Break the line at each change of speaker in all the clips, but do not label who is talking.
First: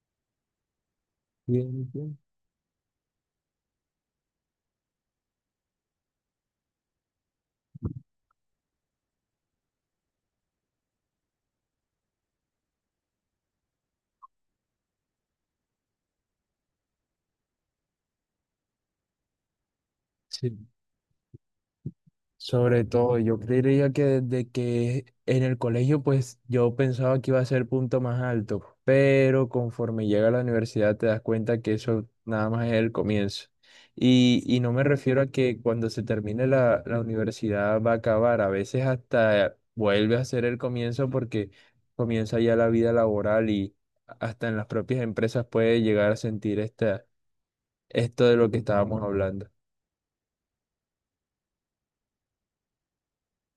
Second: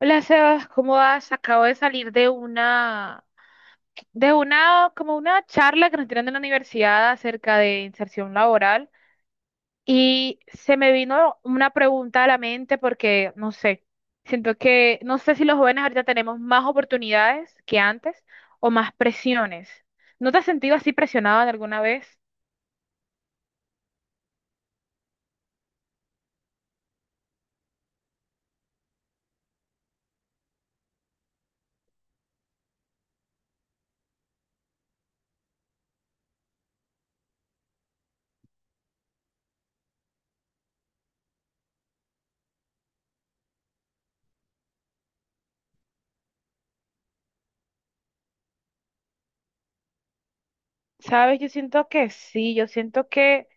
Hola Sebas, ¿cómo vas? Acabo
Bien,
de salir
bien.
de una, como una charla que nos dieron en la universidad acerca de inserción laboral y se me vino una pregunta a la mente porque, no sé, siento que, no sé si los jóvenes ahorita tenemos más oportunidades que antes o más presiones. ¿No te has
Sí,
sentido así presionada de alguna vez?
sobre todo, yo creería que desde que en el colegio, pues yo pensaba que iba a ser punto más alto, pero conforme llega a la universidad te das cuenta que eso nada más es el comienzo. Y no me refiero a que cuando se termine la universidad va a acabar, a veces hasta vuelve a ser el comienzo porque comienza ya la vida laboral y hasta en las propias empresas puede llegar a sentir esto de lo que estábamos hablando.
Sabes, yo siento que sí, yo siento que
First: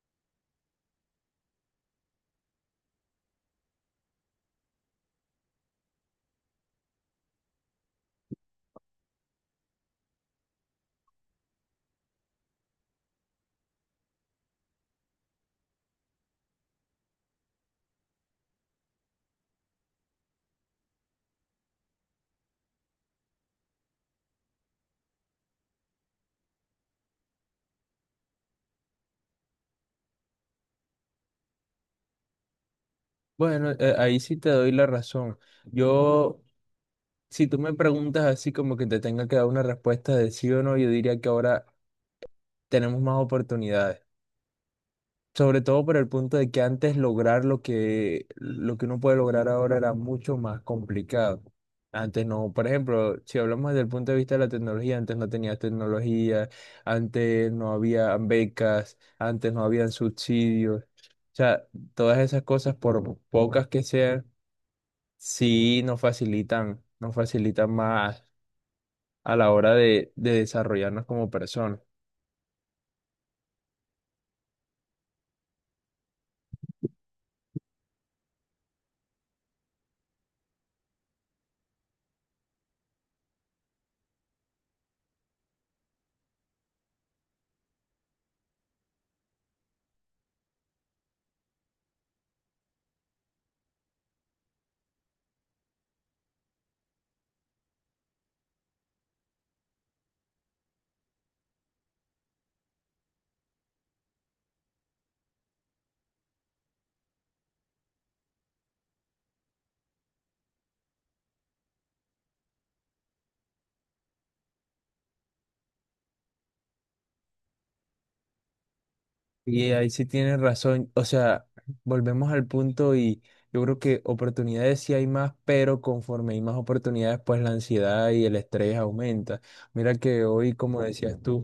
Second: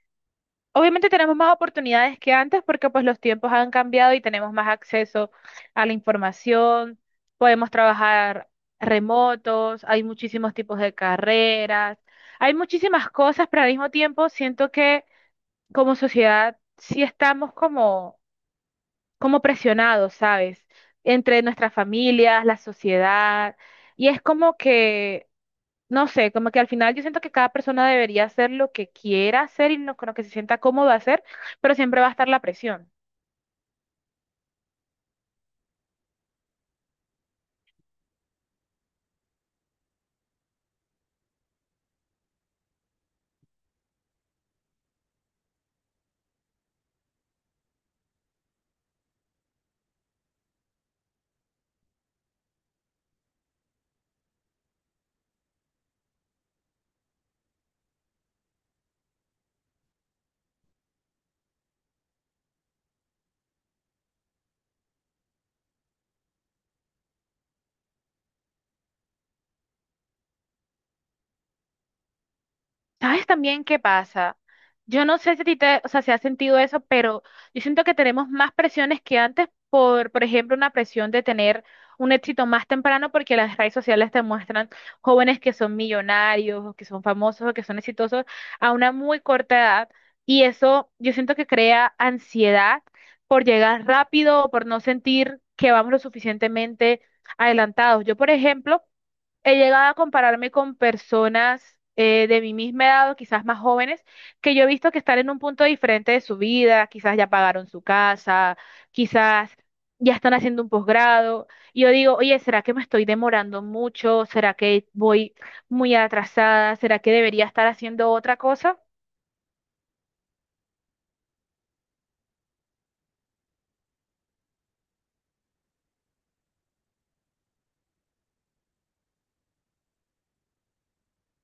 obviamente tenemos más oportunidades que antes porque pues los tiempos han cambiado y tenemos más acceso a la información, podemos trabajar remotos, hay muchísimos tipos de carreras, hay muchísimas cosas, pero al mismo tiempo siento que como sociedad sí estamos como, como presionados, ¿sabes? Entre nuestras familias, la sociedad, y es como que no sé, como que al final yo siento que cada persona debería hacer lo que quiera hacer y lo, con lo que se sienta cómodo hacer, pero siempre va a estar la presión.
Bueno, ahí sí te doy la razón. Yo, si tú me preguntas así como que te tenga que dar una respuesta de sí o no, yo diría que ahora tenemos más oportunidades. Sobre todo por el punto de que antes lograr lo que uno puede lograr ahora era mucho más complicado. Antes no, por ejemplo, si hablamos desde el punto de vista de la tecnología, antes no tenías tecnología, antes no había becas, antes no habían subsidios. O sea, todas esas cosas, por pocas que sean. Sí, nos facilitan más a la hora de desarrollarnos como personas.
¿Sabes también qué pasa? Yo no sé si a ti te, o sea, si has sentido eso, pero yo siento que tenemos más presiones que antes por ejemplo, una presión de tener un éxito más temprano porque las redes sociales te muestran jóvenes que son millonarios, o que son famosos, o que son exitosos a una muy corta edad y eso yo siento que crea ansiedad por llegar rápido o por no sentir que vamos lo suficientemente adelantados. Yo, por ejemplo, he llegado a compararme con personas de mi misma edad o quizás más jóvenes que yo he visto que están en un punto diferente de su vida, quizás ya pagaron su casa, quizás ya están haciendo un posgrado. Y yo digo, oye, ¿será que me estoy demorando mucho? ¿Será que voy muy atrasada? ¿Será que debería estar haciendo otra cosa?
Y ahí sí tienes razón, o sea, volvemos al punto y yo creo que oportunidades sí hay más, pero conforme hay más oportunidades, pues la ansiedad y el estrés aumenta. Mira que hoy, como decías tú,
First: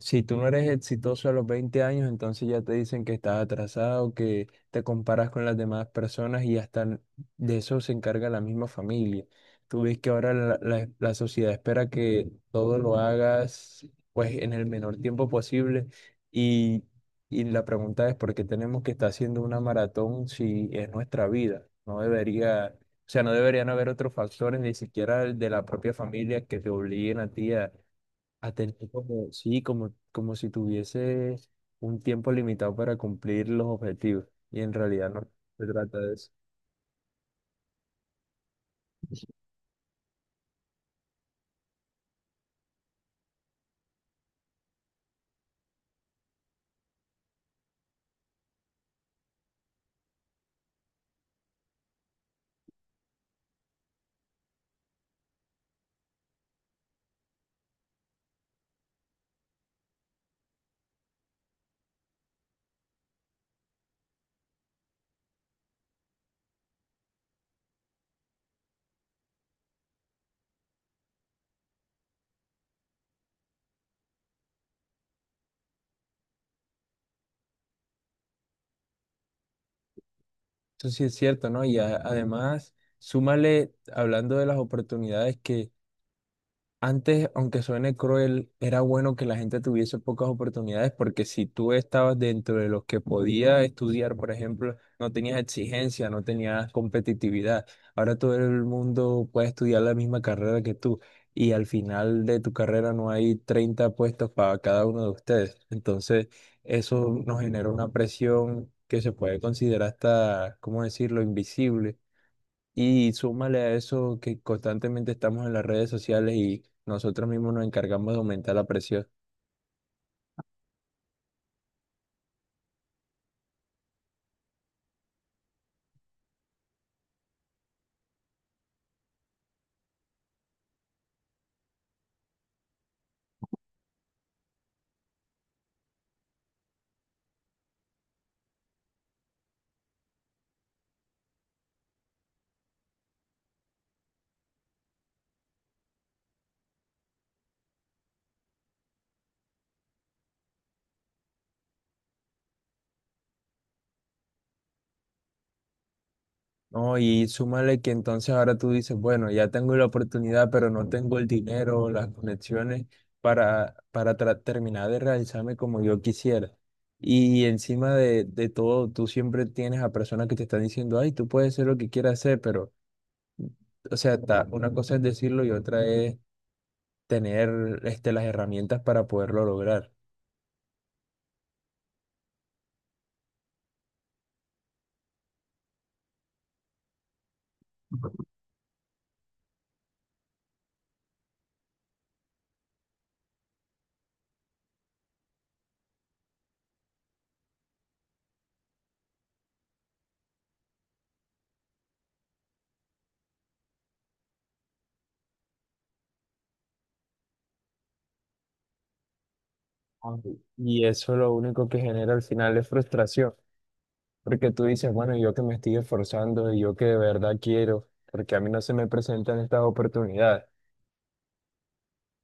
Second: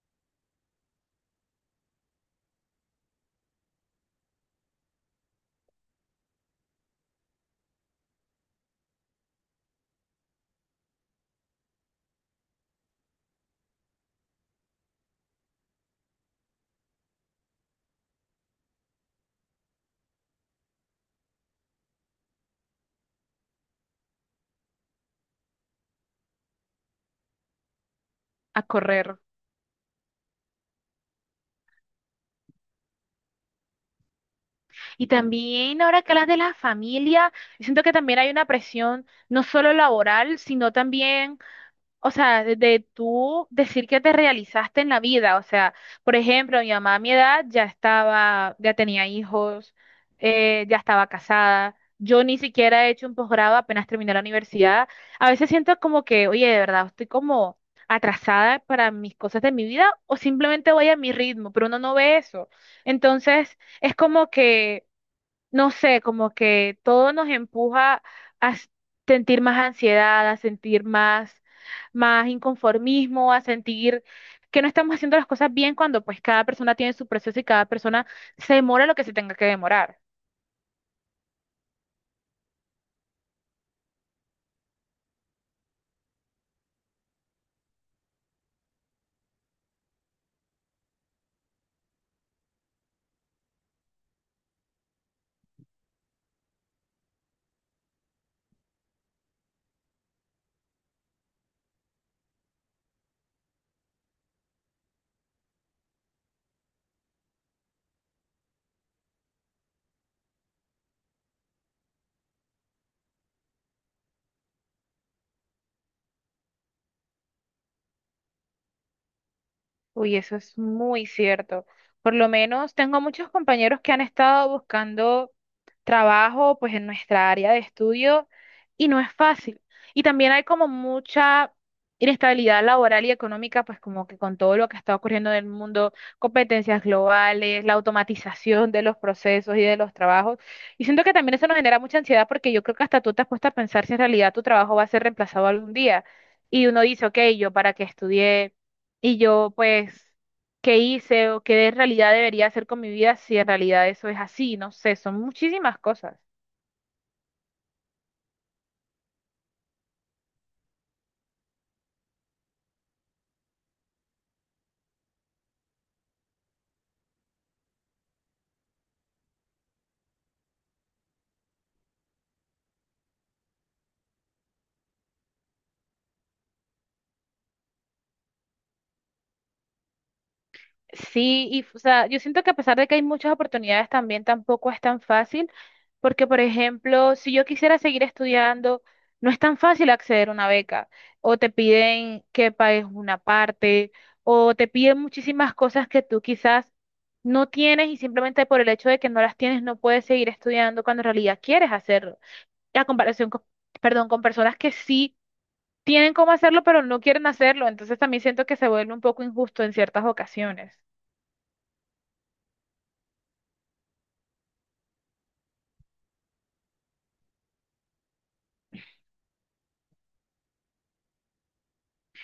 si tú no eres exitoso a los 20 años, entonces ya te dicen que estás atrasado, que te comparas con las demás personas y de eso se encarga la misma familia. Tú ves que ahora la sociedad espera que todo lo hagas pues en el menor tiempo posible y, y la pregunta es ¿por qué tenemos que estar haciendo una maratón si es nuestra vida? No debería, o sea, no deberían haber otros factores, ni siquiera el de la propia familia que te obliguen a ti a
A
tener
correr.
como, sí, como, como si tuviese un tiempo limitado para cumplir los objetivos. Y en
Y
realidad no se
también
trata
ahora que
de
hablas
eso.
de la familia, siento que también hay una presión no solo laboral, sino también. O sea, de tú decir que te realizaste en la vida. O sea, por ejemplo, mi mamá a mi edad ya estaba, ya tenía hijos, ya estaba casada. Yo ni siquiera he hecho un posgrado, apenas terminé la universidad. A veces siento como que, oye, de verdad, estoy como atrasada para mis cosas de mi vida o simplemente voy a mi ritmo, pero uno no ve eso. Entonces, es como que no sé, como que todo nos empuja a s- sentir más ansiedad, a sentir más, más inconformismo, a sentir que no estamos haciendo las cosas bien cuando pues cada persona tiene su proceso y cada persona se demora lo que se tenga que demorar.
Eso sí es cierto, ¿no? Y además, súmale, hablando de las oportunidades, que antes, aunque suene cruel, era bueno que la gente tuviese pocas oportunidades porque si tú estabas dentro de los que podía estudiar, por ejemplo, no tenías exigencia, no tenías competitividad. Ahora todo el mundo puede estudiar la misma carrera que tú y al final de tu carrera no hay 30 puestos para cada uno de ustedes. Entonces, eso nos genera una presión que se puede considerar hasta, ¿cómo decirlo?, invisible, y súmale a eso que constantemente estamos en las redes sociales y nosotros mismos nos encargamos de aumentar la presión.
Uy, eso es muy cierto. Por lo menos tengo muchos compañeros que han estado buscando trabajo pues en nuestra área de estudio y no es fácil. Y también hay como mucha inestabilidad laboral y económica, pues como que con todo lo que está ocurriendo en el mundo, competencias globales, la automatización de los procesos y de los trabajos. Y siento que también eso nos genera mucha ansiedad porque yo creo que hasta tú te has puesto a pensar si en realidad tu trabajo va a ser reemplazado algún día. Y uno dice, ok, yo para qué estudié y yo pues qué hice o qué en realidad debería hacer con mi vida si en realidad eso es así, no sé, son muchísimas cosas.
No, y súmale que entonces ahora tú dices, bueno, ya tengo la oportunidad, pero no tengo el dinero, o las conexiones para terminar de realizarme como yo quisiera. Y encima de todo, tú siempre tienes a personas que te están diciendo, ay, tú puedes hacer lo que quieras hacer, pero, o sea, una cosa es decirlo y otra es tener este, las herramientas para poderlo lograr.
Sí, y o sea, yo siento que a pesar de que hay muchas oportunidades también tampoco es tan fácil, porque por ejemplo, si yo quisiera seguir estudiando, no es tan fácil acceder a una beca, o te piden que pagues una parte, o te piden muchísimas cosas que tú quizás no tienes y simplemente por el hecho de que no las tienes no puedes seguir estudiando cuando en realidad quieres hacerlo. Y a comparación con, perdón, con personas que sí tienen cómo hacerlo, pero no quieren hacerlo. Entonces también siento que se vuelve un poco injusto en ciertas ocasiones.
Y eso lo único que genera al final es frustración, porque tú dices, bueno, yo que me estoy esforzando y yo que de verdad quiero, porque a mí no se me presentan estas oportunidades.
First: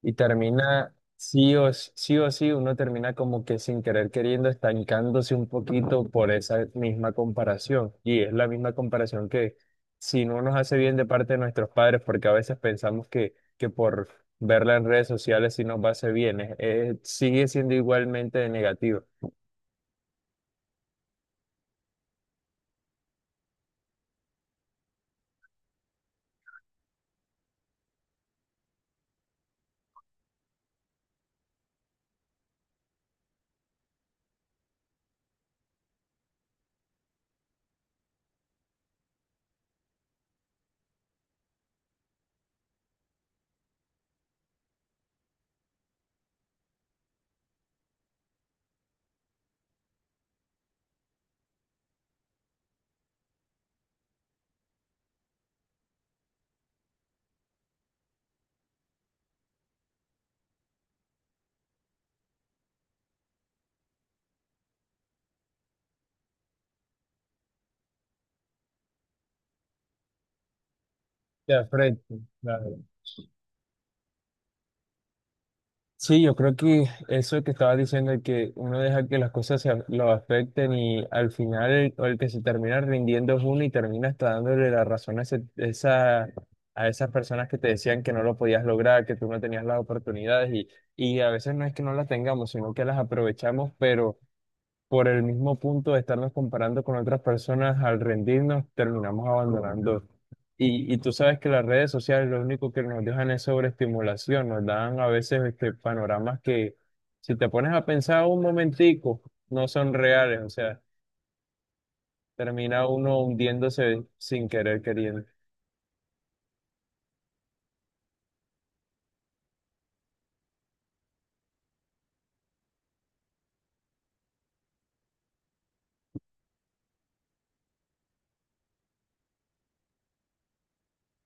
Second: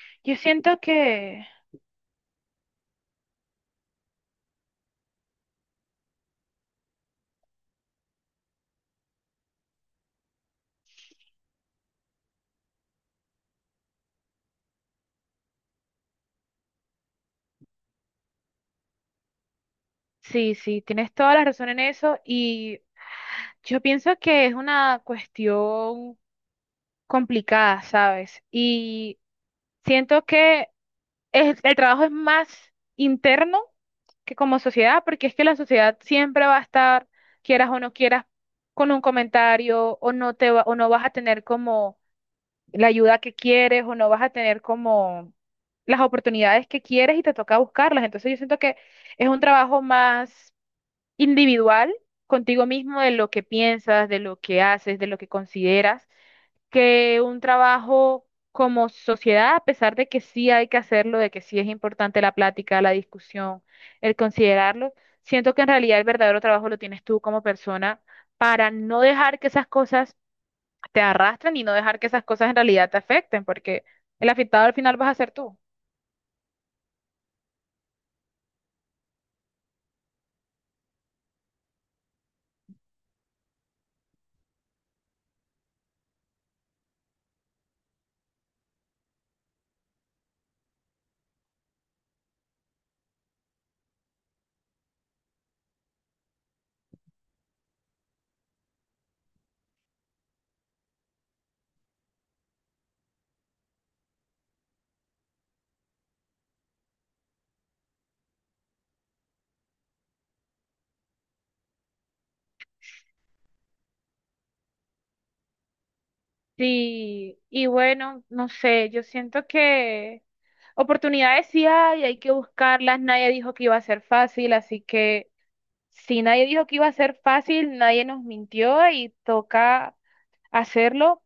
Y
Yo siento
termina,
que
sí o s- sí, o sí, uno termina como que sin querer queriendo, estancándose un poquito por esa misma comparación. Y es la misma comparación que si no nos hace bien de parte de nuestros padres, porque a veces pensamos que por verla en redes sociales sí nos va a hacer bien, sigue siendo igualmente de negativo.
sí, sí, tienes toda la razón en eso y yo pienso que es una cuestión complicada, ¿sabes? Y siento que el trabajo es más interno que como sociedad, porque es que la sociedad siempre va a estar, quieras o no quieras, con un comentario o no te va, o no vas a tener como la ayuda que quieres o no vas a tener como las oportunidades que quieres y te toca buscarlas. Entonces yo siento que es un trabajo más individual contigo mismo de lo que piensas, de lo que haces, de lo que consideras, que un trabajo como sociedad, a pesar de que sí hay que hacerlo, de que sí es importante la plática, la discusión, el considerarlo, siento que en realidad el verdadero trabajo lo tienes tú como persona para no dejar que esas cosas te arrastran y
De
no dejar que
frente,
esas cosas en
claro.
realidad te afecten, porque el afectado al final vas a ser tú.
Sí, yo creo que eso que estaba diciendo de que uno deja que las cosas lo afecten y al final el que se termina rindiendo es uno y termina hasta dándole la razón a, esa, a esas personas que te decían que no lo podías lograr, que tú no tenías las oportunidades y a veces no es que no las tengamos, sino que las aprovechamos, por el mismo punto de estarnos comparando con otras personas, al rendirnos, terminamos abandonando. Y tú sabes que las redes sociales lo único que nos dejan es sobreestimulación, nos dan a veces este, panoramas que si te pones a pensar un momentico, no son reales, o sea, termina uno hundiéndose sin querer queriendo.
Sí, y bueno, no sé, yo siento que oportunidades sí hay que buscarlas, nadie dijo que iba a ser fácil, así que si nadie dijo que iba a ser fácil, nadie nos mintió y toca hacerlo.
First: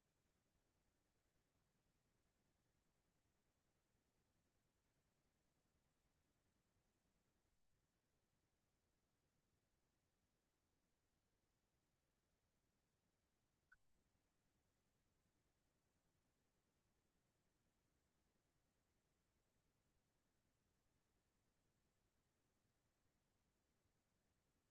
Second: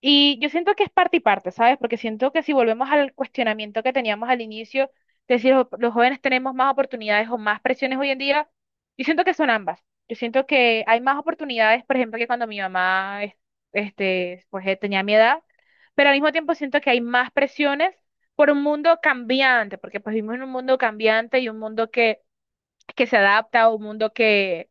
Y yo siento que es parte y parte, ¿sabes? Porque siento que si volvemos al cuestionamiento que teníamos al inicio, de si los jóvenes tenemos más oportunidades o más presiones hoy en día, yo siento que son ambas. Yo siento que hay más oportunidades, por ejemplo, que cuando mi mamá, tenía mi edad, pero al mismo tiempo siento que hay más presiones por un mundo cambiante, porque pues vivimos en un mundo cambiante y un mundo que se adapta, un mundo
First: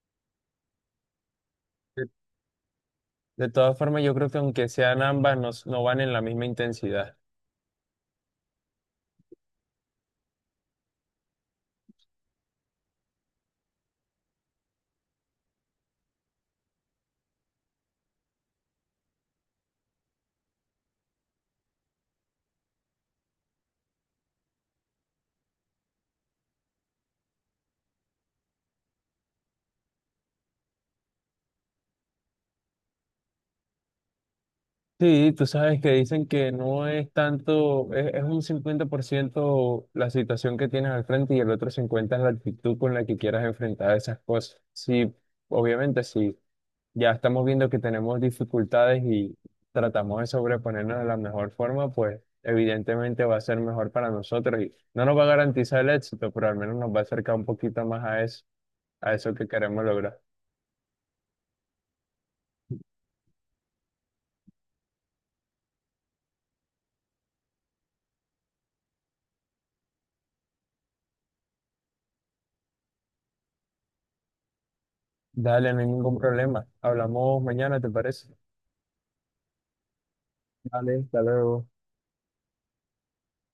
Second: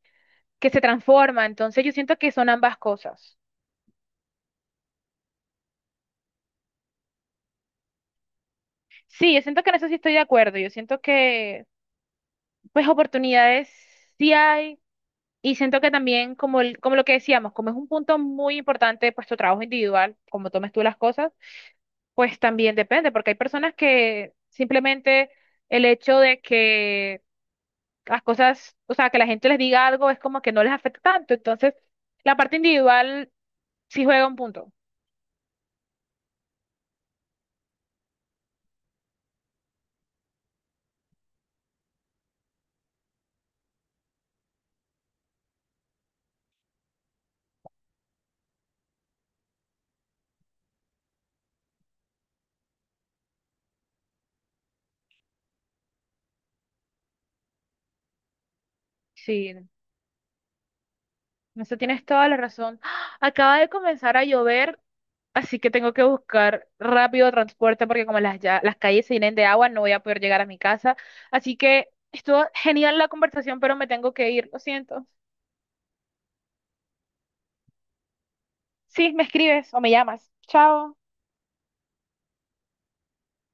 que se transforma. Entonces yo
De
siento que son ambas cosas.
de todas formas, yo creo que aunque sean ambas, no, no van en la misma intensidad.
Sí, yo siento que en eso sí estoy de acuerdo. Yo siento que, pues, oportunidades sí hay. Y siento que también, como, como lo que decíamos, como es un punto muy importante, pues, tu trabajo individual, como tomes tú las cosas, pues también depende, porque hay personas que simplemente el hecho de que las cosas, o sea, que la gente les diga algo es como que no les afecta tanto. Entonces, la parte individual sí juega un punto.
Sí, tú sabes que dicen que no es tanto, es un 50% la situación que tienes al frente y el otro 50% es la actitud con la que quieras enfrentar esas cosas. Sí, obviamente, sí, ya estamos viendo que tenemos dificultades y tratamos de sobreponernos de la mejor forma, pues evidentemente va a ser mejor para nosotros y no nos va a garantizar el éxito, pero al menos nos va a acercar un poquito más a eso
Sí,
que
en
queremos lograr.
eso tienes toda la razón. ¡Ah! Acaba de comenzar a llover. Así que tengo que buscar rápido transporte porque como las, ya, las calles se llenen de agua, no voy a poder llegar a mi casa. Así que estuvo genial la conversación, pero me tengo que ir, lo siento.
Dale, no hay ningún problema. Hablamos mañana, ¿te parece?
Sí, me escribes o me llamas.
Vale,
Chao.
hasta luego.